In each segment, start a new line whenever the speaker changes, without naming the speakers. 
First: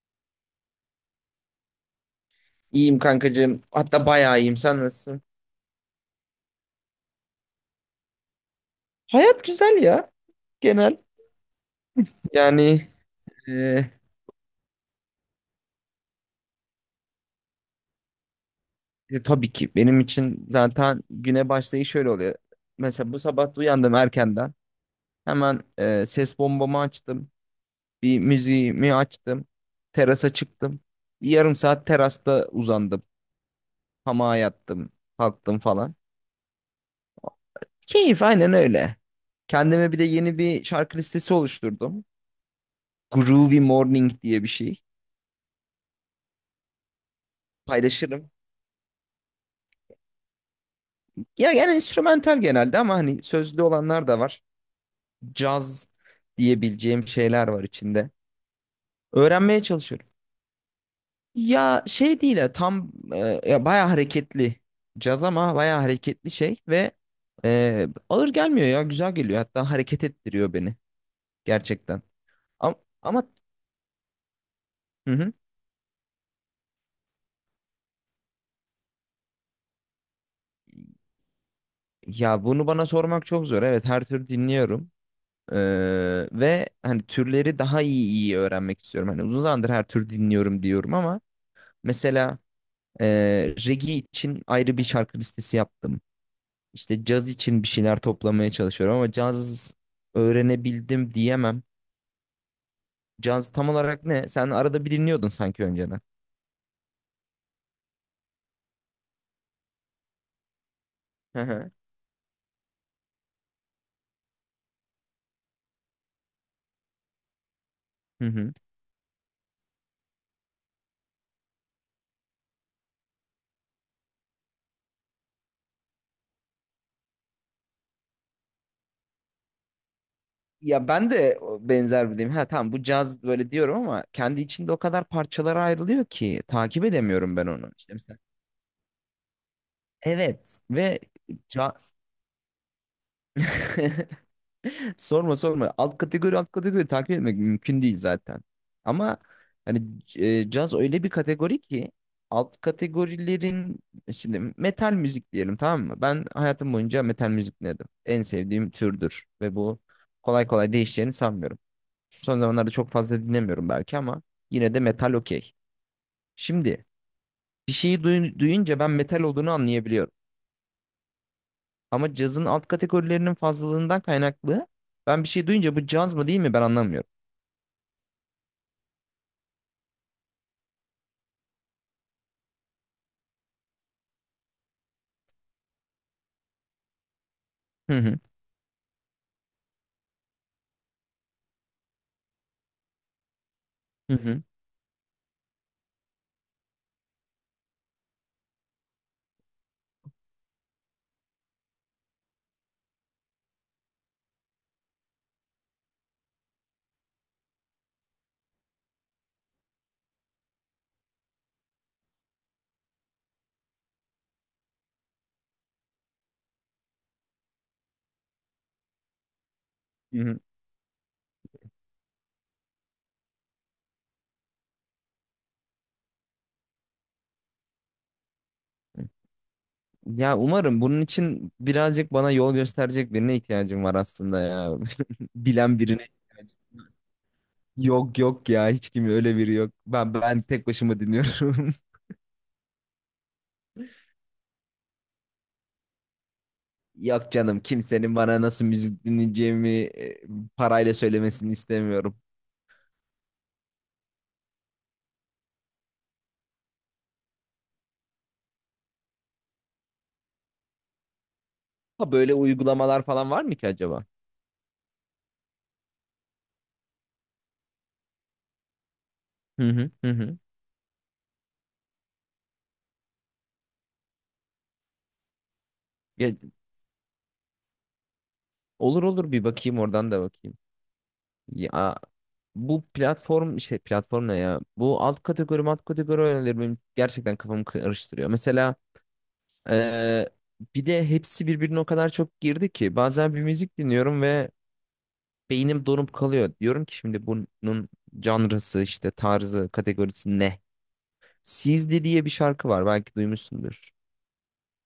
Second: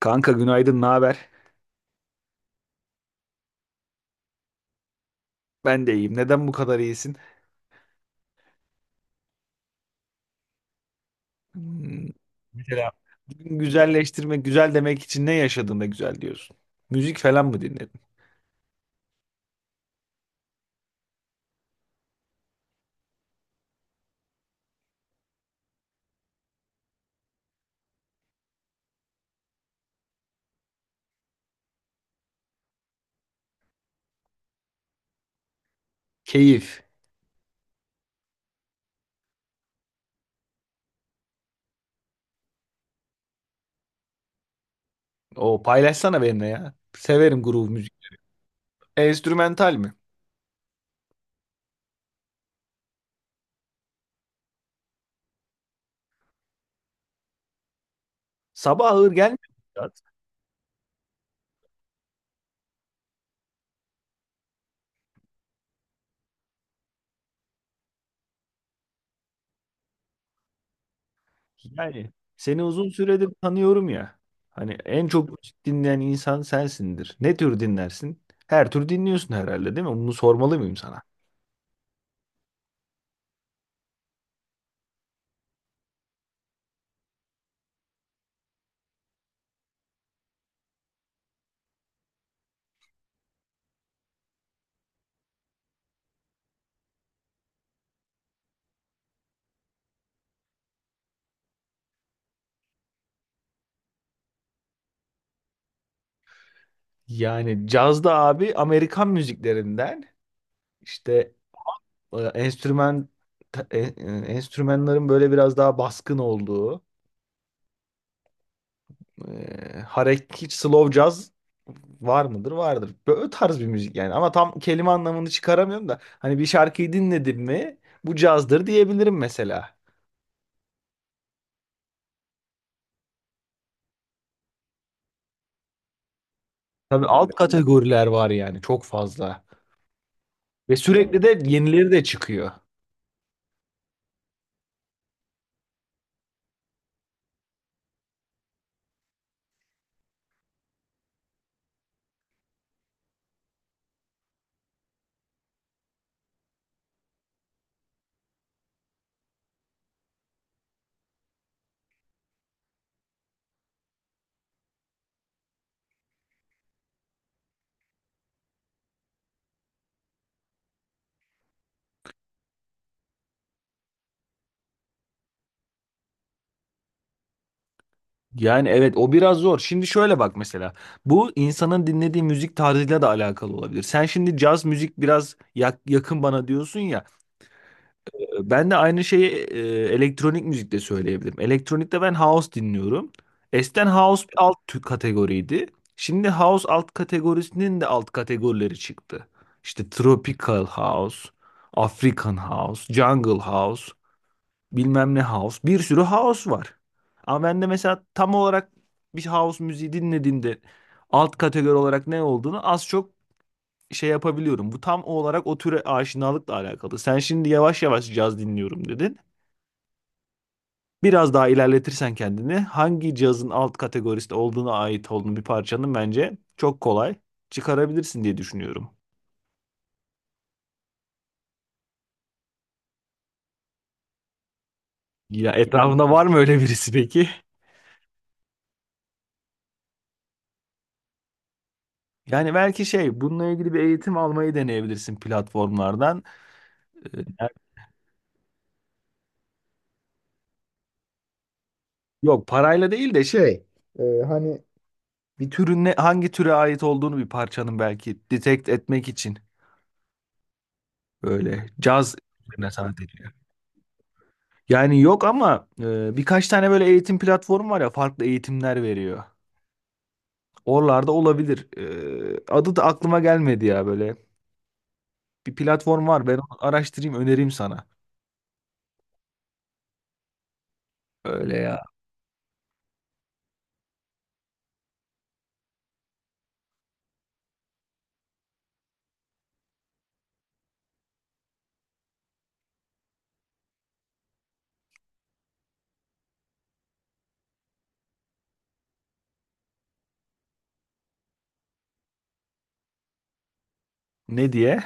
Kanka günaydın, ne haber?
İyiyim kankacığım. Hatta bayağı iyiyim. Sen nasılsın?
Ben de iyiyim. Neden bu kadar iyisin?
Hayat güzel ya. Genel.
Hmm,
Yani
Mesela bugün
e,
güzelleştirmek, güzel demek için ne yaşadığında güzel diyorsun? Müzik falan mı dinledin?
tabii ki benim için zaten güne başlayış şöyle oluyor. Mesela bu sabah uyandım erkenden. Hemen ses bombamı açtım. Bir müziğimi açtım. Terasa çıktım. Bir yarım saat terasta uzandım. Hamağa yattım. Kalktım falan.
Keyif.
Keyif, aynen öyle. Kendime bir de yeni bir şarkı listesi oluşturdum. Groovy Morning diye bir şey.
O paylaşsana benimle ya. Severim groove müzik.
Paylaşırım.
Enstrümental mi?
Ya yani instrumental genelde ama hani sözlü olanlar da var. Caz diyebileceğim şeyler var içinde.
Sabah ağır gelmiyor mu
Öğrenmeye
Sedat?
çalışıyorum. Ya şey değil ya tam ya bayağı hareketli caz ama bayağı hareketli şey ve ağır gelmiyor ya güzel geliyor hatta hareket ettiriyor beni gerçekten.
Yani seni
Ama,
uzun
ama
süredir tanıyorum ya. Hani en
hı
çok
hı.
müzik dinleyen insan sensindir. Ne tür dinlersin? Her tür dinliyorsun herhalde değil mi? Bunu sormalı mıyım sana?
Ya bunu bana sormak çok zor. Evet, her tür dinliyorum. E, Ve hani türleri daha iyi öğrenmek istiyorum. Hani uzun zamandır her tür dinliyorum diyorum ama mesela reggae için ayrı bir şarkı listesi yaptım. İşte caz için bir şeyler toplamaya çalışıyorum ama caz öğrenebildim diyemem. Caz tam olarak ne? Sen arada bir dinliyordun sanki önceden.
Yani cazda abi Amerikan müziklerinden İşte
Hı hı.
e, enstrüman ta- e, e, enstrümanların böyle biraz daha baskın olduğu
Hı hı.
hareket hiç slow jazz var mıdır? Vardır. Böyle tarz bir müzik yani ama tam kelime anlamını çıkaramıyorum da hani bir şarkıyı dinledim mi bu cazdır diyebilirim mesela.
Ya ben de o benzer bir deyim. Ha tamam, bu caz böyle diyorum ama kendi içinde o kadar parçalara ayrılıyor ki takip
Tabii alt
edemiyorum ben onu. İşte
kategoriler
mesela.
var yani çok fazla ve
Evet ve
sürekli de
ca
yenileri de çıkıyor.
sorma sorma. Alt kategori alt kategori takip etmek mümkün değil zaten. Ama hani caz öyle bir kategori ki alt kategorilerin, şimdi metal müzik diyelim, tamam mı? Ben hayatım boyunca metal müzik dinledim. En sevdiğim türdür ve bu kolay kolay değişeceğini sanmıyorum. Son zamanlarda çok fazla dinlemiyorum belki ama yine de metal okey. Şimdi bir şeyi duyunca ben metal olduğunu anlayabiliyorum. Ama cazın alt kategorilerinin fazlalığından kaynaklı, ben bir şey duyunca bu caz mı değil mi ben anlamıyorum.
Yani evet o biraz zor. Şimdi şöyle bak mesela. Bu insanın dinlediği müzik tarzıyla da alakalı olabilir. Sen şimdi caz müzik biraz yakın bana diyorsun ya. Ben de aynı şeyi elektronik müzikte söyleyebilirim. Elektronikte ben house dinliyorum. Eskiden
Hı
house bir
hı.
alt kategoriydi. Şimdi house alt kategorisinin de alt kategorileri çıktı. İşte tropical house, African house, jungle house bilmem ne house. Bir sürü house var. Ama ben de mesela tam olarak bir house müziği dinlediğimde alt kategori olarak ne olduğunu az çok şey yapabiliyorum. Bu tam olarak o türe aşinalıkla alakalı. Sen şimdi yavaş yavaş caz dinliyorum dedin.
Hı hı.
Biraz daha ilerletirsen kendini hangi cazın alt kategorisinde olduğuna ait olduğunu bir parçanın bence çok kolay çıkarabilirsin diye düşünüyorum.
Ya umarım, bunun için birazcık bana yol gösterecek birine ihtiyacım var aslında ya.
Ya
Bilen birine.
etrafında var mı öyle birisi peki?
Yok yok ya, hiç kim öyle biri yok. Ben tek başıma dinliyorum.
Yani belki şey bununla ilgili bir eğitim almayı deneyebilirsin platformlardan.
Yok canım, kimsenin bana nasıl müzik dinleyeceğimi parayla söylemesini istemiyorum.
Yok parayla değil de şey hani bir türün ne, hangi türe ait olduğunu bir parçanın belki detect etmek için böyle
Ha,
caz
böyle
üzerine sanat
uygulamalar falan
ediliyor.
var mı ki acaba?
Yani yok ama birkaç tane böyle eğitim platformu var ya farklı eğitimler veriyor.
Hı hı hı hı.
Oralarda olabilir. Adı da aklıma gelmedi ya böyle. Bir platform var
Ya,
ben onu araştırayım önereyim sana.
olur olur, bir bakayım, oradan da bakayım.
Öyle ya.
Ya, bu platform, işte platform ne ya? Bu alt kategori alt kategori oyunları benim gerçekten kafamı karıştırıyor. Mesela eee, bir de hepsi birbirine o kadar çok girdi ki bazen bir müzik dinliyorum ve beynim donup kalıyor. Diyorum ki şimdi bunun janrası, işte tarzı, kategorisi ne? Sizdi diye bir şarkı var, belki duymuşsundur.
Ne diye?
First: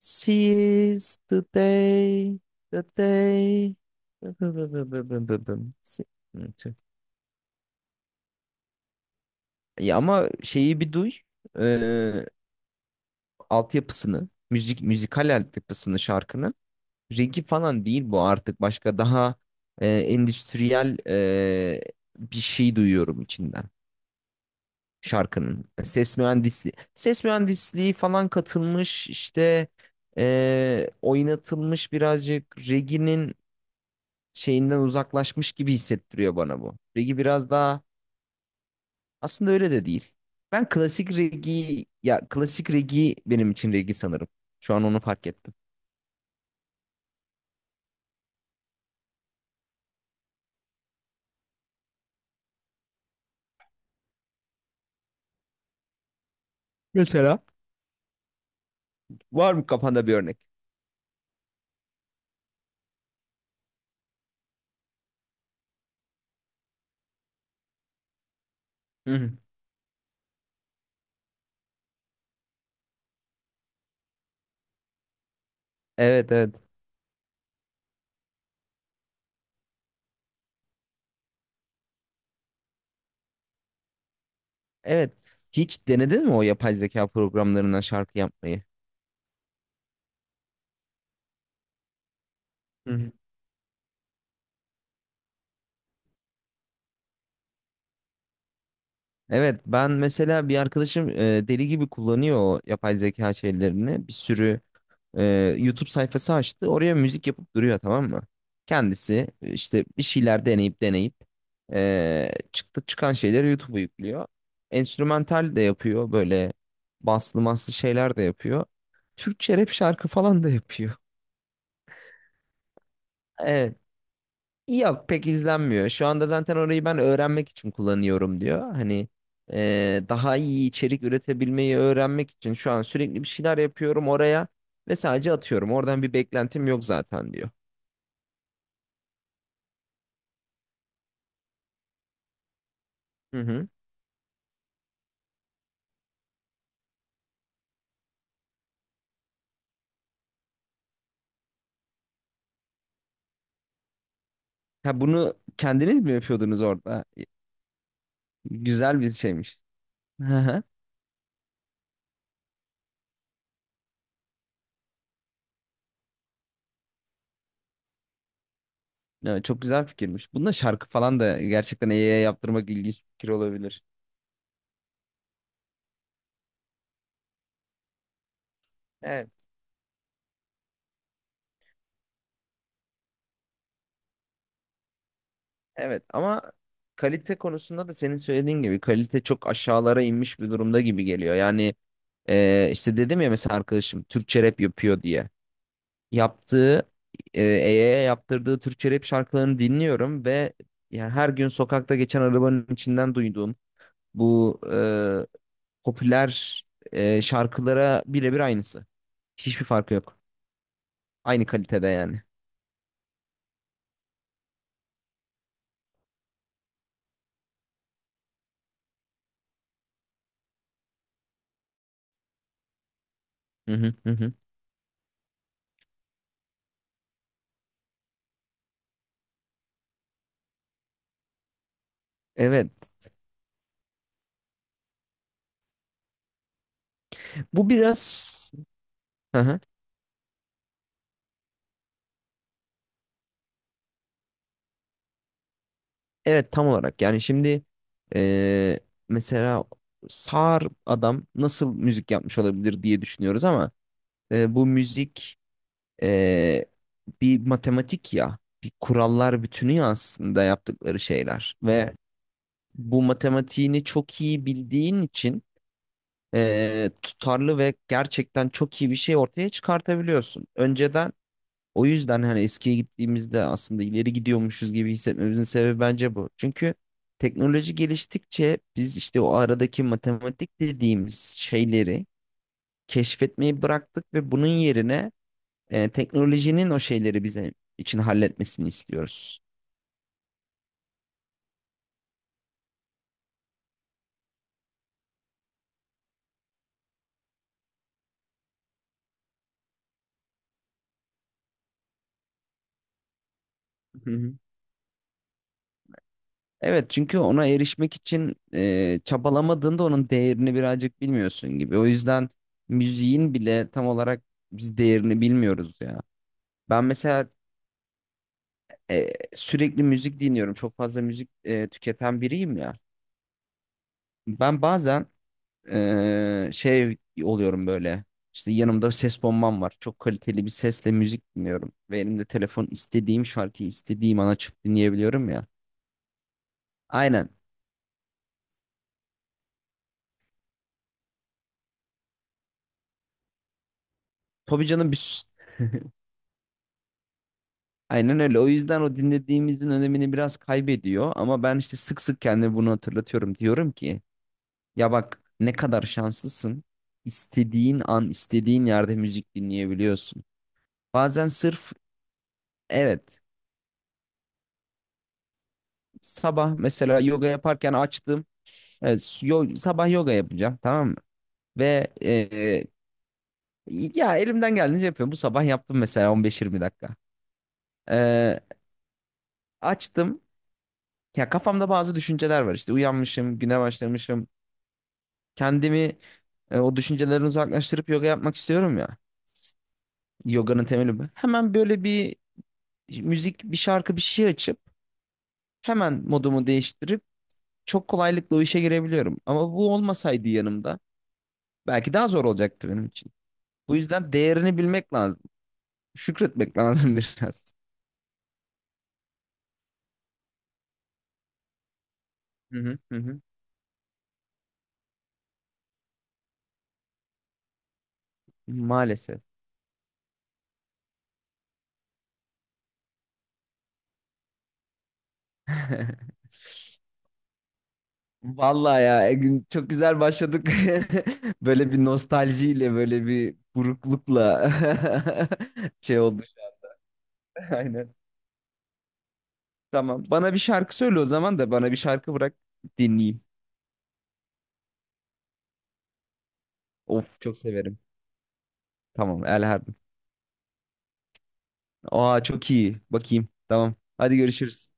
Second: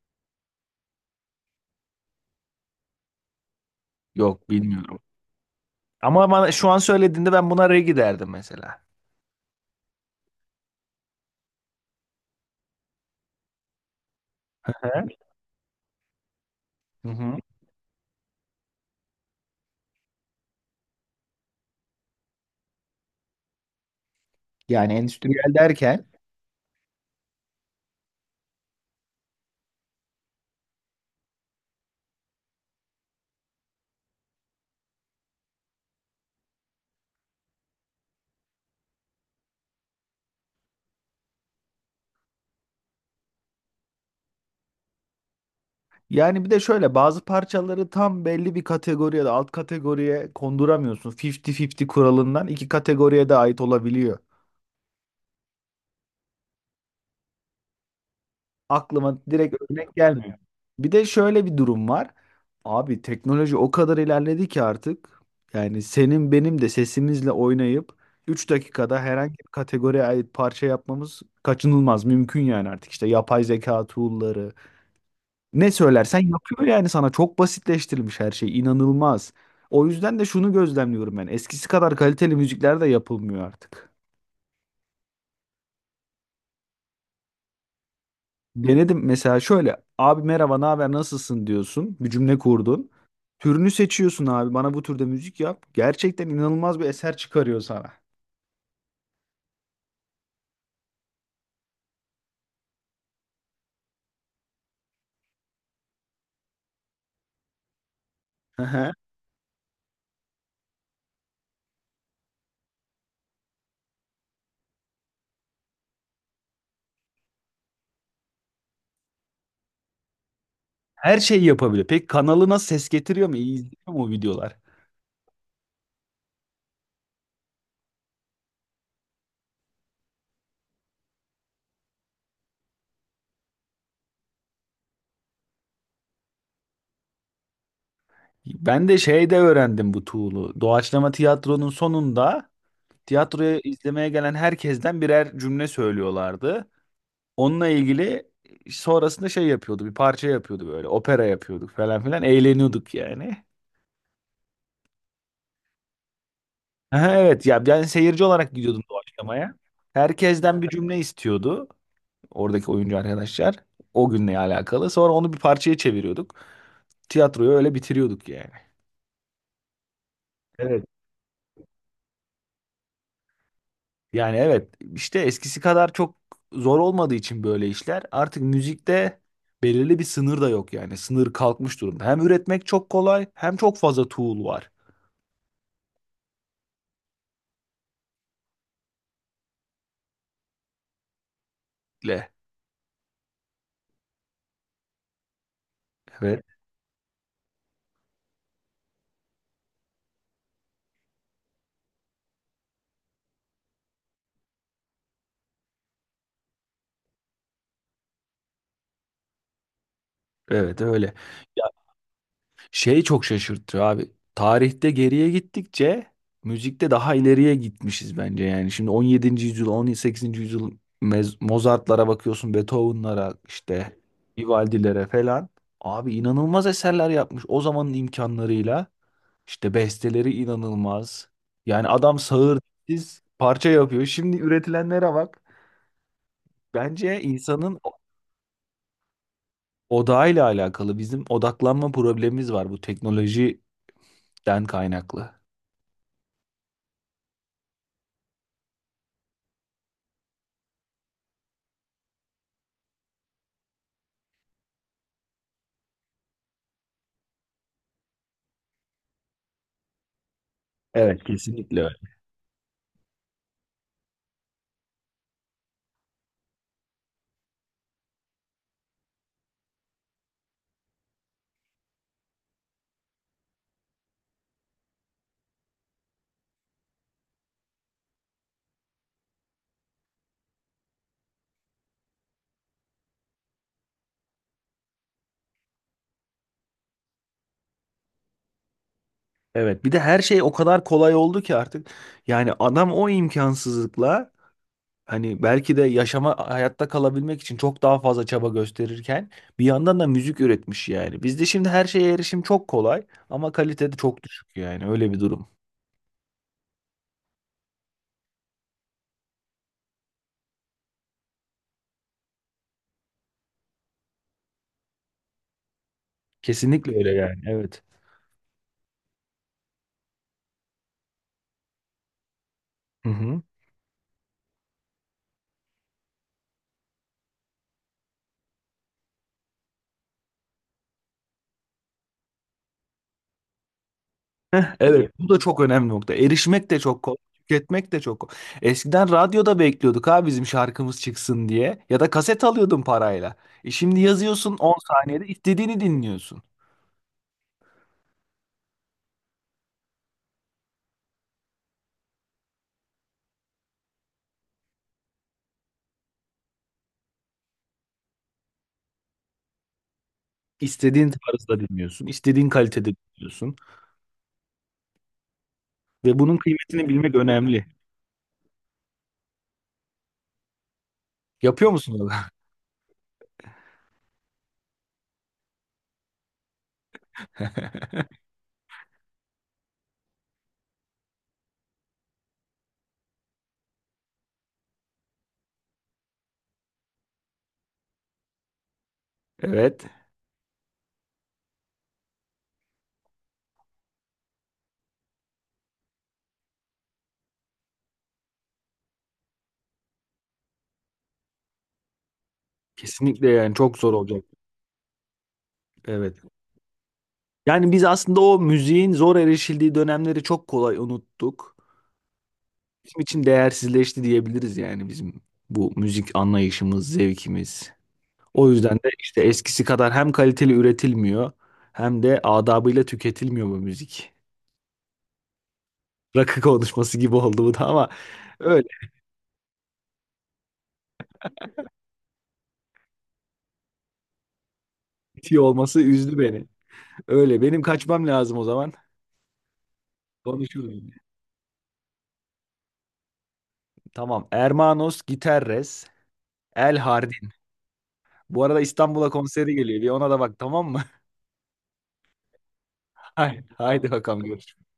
Seize the day, the day.
Yok bilmiyorum. Ama bana şu an söylediğinde ben buna regi derdim mesela.
Ya ama şeyi bir duy, altyapısını, müzikal altyapısını şarkının.
Hı hı.
Reggae falan değil bu artık, başka, daha endüstriyel, bir şey duyuyorum içinden
Yani endüstriyel
şarkının.
derken
Ses mühendisliği falan katılmış, işte oynatılmış birazcık, reggae'nin şeyinden uzaklaşmış gibi hissettiriyor bana bu. Reggae biraz daha, aslında öyle de değil. Ben klasik reggae, ya klasik reggae benim için reggae sanırım. Şu an onu fark ettim.
yani bir de şöyle bazı parçaları tam belli bir kategoriye de alt kategoriye konduramıyorsun. 50-50 kuralından iki kategoriye de ait olabiliyor.
Mesela?
Aklıma direkt
Var mı
örnek
kafanda bir
gelmiyor.
örnek?
Bir de şöyle bir durum var. Abi teknoloji o kadar ilerledi ki artık yani senin benim de sesimizle oynayıp 3 dakikada
Hı
herhangi
hı.
bir kategoriye ait parça yapmamız kaçınılmaz mümkün yani artık işte yapay zeka tool'ları ne söylersen
Evet evet.
yapıyor yani sana çok basitleştirilmiş her şey inanılmaz. O yüzden de şunu gözlemliyorum ben. Eskisi kadar kaliteli müzikler de yapılmıyor artık.
Evet. Hiç denedin mi o yapay zeka programlarından şarkı yapmayı?
Denedim mesela şöyle abi merhaba ne haber nasılsın diyorsun bir cümle kurdun.
Hı hı.
Türünü seçiyorsun abi bana bu türde müzik yap. Gerçekten inanılmaz bir eser çıkarıyor sana.
Evet, ben mesela bir arkadaşım deli gibi kullanıyor o yapay zeka şeylerini. Bir sürü e, YouTube sayfası açtı. Oraya müzik yapıp duruyor, tamam mı?
Hı hı.
Kendisi işte bir şeyler deneyip deneyip e, çıktı çıkan şeyleri YouTube'a yüklüyor. Enstrümantal de yapıyor, böyle baslı maslı şeyler de yapıyor. Türkçe rap şarkı falan da yapıyor.
Her şeyi yapabiliyor. Peki kanalına ses getiriyor mu? İyi
Evet.
izliyor mu o videolar?
Yok, pek izlenmiyor. Şu anda zaten orayı ben öğrenmek için kullanıyorum diyor. Hani daha iyi içerik üretebilmeyi öğrenmek için şu an sürekli bir şeyler yapıyorum oraya ve sadece atıyorum. Oradan bir beklentim yok zaten diyor.
Ben de şeyde öğrendim bu tool'u. Doğaçlama tiyatronun sonunda
Hı
tiyatroya
hı.
izlemeye gelen herkesten birer cümle söylüyorlardı. Onunla ilgili sonrasında şey yapıyordu, bir parça yapıyordu böyle, opera yapıyorduk falan filan, eğleniyorduk yani.
Ha, bunu kendiniz mi yapıyordunuz orada?
Aha, evet ya ben seyirci olarak gidiyordum
Güzel bir
doğaçlamaya.
şeymiş. Hı
Herkesten
hı.
bir cümle istiyordu oradaki oyuncu arkadaşlar. O günle alakalı. Sonra onu bir parçaya çeviriyorduk. Tiyatroyu öyle bitiriyorduk yani.
Evet, çok güzel fikirmiş. Bunda
Evet.
şarkı falan da gerçekten AI'ye yaptırmak ilginç bir fikir olabilir.
Yani evet işte eskisi kadar çok zor olmadığı için böyle işler artık müzikte
Evet,
belirli bir sınır da yok yani sınır kalkmış durumda. Hem üretmek çok kolay hem çok fazla tool var.
evet ama kalite konusunda da senin söylediğin gibi kalite çok aşağılara inmiş bir durumda gibi geliyor. Yani
Le.
İşte dedim ya, mesela arkadaşım Türkçe rap yapıyor diye.
Evet
Yaptığı, EY'ye yaptırdığı Türkçe rap şarkılarını dinliyorum ve yani her gün sokakta geçen arabanın içinden duyduğum bu popüler şarkılara birebir aynısı. Hiçbir farkı yok.
evet öyle.
Aynı
Ya
kalitede yani.
şey çok şaşırtıyor abi tarihte geriye gittikçe müzikte daha ileriye gitmişiz bence yani. Şimdi 17. yüzyıl 18. yüzyıl Mozart'lara bakıyorsun Beethoven'lara
Hı hı
işte
hı hı.
Vivaldi'lere falan. Abi inanılmaz eserler yapmış o zamanın imkanlarıyla. İşte besteleri inanılmaz. Yani adam sağır
Evet.
siz parça yapıyor. Şimdi üretilenlere bak. Bence
Bu
insanın
biraz, hı hı,
odağıyla alakalı. Bizim odaklanma problemimiz var bu teknolojiden kaynaklı.
evet tam olarak yani şimdi e, mesela sağır adam nasıl müzik yapmış olabilir diye düşünüyoruz ama bu müzik e, bir matematik ya. Bir kurallar bütünü ya aslında yaptıkları
Evet,
şeyler.
kesinlikle
Ve
öyle.
bu matematiğini çok iyi bildiğin için tutarlı ve gerçekten çok iyi bir şey ortaya çıkartabiliyorsun. Önceden, o yüzden hani eskiye gittiğimizde aslında ileri gidiyormuşuz gibi hissetmemizin sebebi bence bu. Çünkü teknoloji geliştikçe biz işte o aradaki matematik dediğimiz şeyleri keşfetmeyi bıraktık ve bunun yerine teknolojinin o şeyleri bize için halletmesini istiyoruz.
Evet, bir de her şey o kadar kolay oldu ki artık. Yani adam o imkansızlıkla hani belki de yaşama hayatta kalabilmek için çok daha fazla çaba gösterirken bir yandan da müzik üretmiş yani. Bizde şimdi her şeye erişim çok kolay ama kalitede
Hı
çok
hı.
düşük yani öyle bir durum.
Evet, çünkü ona erişmek için çabalamadığında onun değerini birazcık bilmiyorsun gibi. O yüzden müziğin bile tam olarak biz değerini bilmiyoruz ya. Ben
Kesinlikle öyle
mesela
yani. Evet.
sürekli müzik dinliyorum. Çok fazla müzik tüketen biriyim ya.
Hı hı.
Ben bazen şey oluyorum böyle. İşte yanımda ses bombam var. Çok kaliteli bir sesle müzik dinliyorum. Ve elimde telefon, istediğim şarkıyı istediğim an açıp
Heh, evet. Bu
dinleyebiliyorum
da
ya.
çok önemli nokta. Erişmek de çok kolay.
Aynen.
Tüketmek de çok kolay. Eskiden radyoda bekliyorduk ha bizim şarkımız çıksın diye. Ya da kaset alıyordun parayla. E şimdi yazıyorsun
Tabii
on
canım, biz
saniyede istediğini dinliyorsun.
aynen öyle. O yüzden o dinlediğimizin önemini biraz kaybediyor. Ama ben işte sık sık kendime bunu hatırlatıyorum. Diyorum ki ya bak, ne kadar şanslısın. İstediğin an, istediğin yerde müzik dinleyebiliyorsun.
İstediğin
Bazen
tarzda
sırf,
dinliyorsun. İstediğin kalitede
evet,
dinliyorsun. Ve bunun
sabah
kıymetini
mesela
bilmek
yoga
önemli.
yaparken açtım. Evet, sabah yoga yapacağım, tamam mı?
Yapıyor
Ve
musun onu?
ya elimden geldiğince yapıyorum. Bu sabah yaptım mesela 15-20 dakika. E, Açtım. Ya kafamda bazı düşünceler var, işte uyanmışım, güne başlamışım. Kendimi o düşüncelerden uzaklaştırıp yoga yapmak istiyorum ya.
Evet.
Yoganın temeli bu. Hemen böyle bir müzik, bir şarkı, bir şey açıp hemen modumu değiştirip çok kolaylıkla o işe girebiliyorum. Ama bu olmasaydı yanımda, belki daha zor olacaktı benim için.
Kesinlikle yani
Bu
çok zor
yüzden
olacak.
değerini bilmek lazım.
Evet.
Şükretmek lazım biraz.
Yani biz aslında o müziğin zor erişildiği dönemleri çok kolay unuttuk.
Hı hı hı
Bizim
hı.
için değersizleşti diyebiliriz yani bizim bu müzik anlayışımız, zevkimiz. O yüzden de işte
Maalesef.
eskisi kadar hem kaliteli üretilmiyor hem de adabıyla tüketilmiyor bu müzik. Rakı konuşması gibi oldu bu da ama öyle
Vallahi ya Egün, çok güzel başladık. Böyle bir nostaljiyle, böyle bir buruklukla
bitiyor olması
şey
üzdü
oldu.
beni. Öyle benim
Aynen.
kaçmam lazım o zaman.
Tamam. Bana bir
Konuşuruz
şarkı
yine.
söyle o zaman, da bana bir şarkı bırak dinleyeyim.
Tamam. Hermanos Gitarres El
Of,
Hardin.
çok severim.
Bu arada İstanbul'a
Tamam, El
konseri
Harbi.
geliyor. Bir ona da bak tamam mı?
Aa, çok iyi. Bakayım.
Haydi,
Tamam.
haydi
Hadi,
bakalım görüşürüz.
görüşürüz.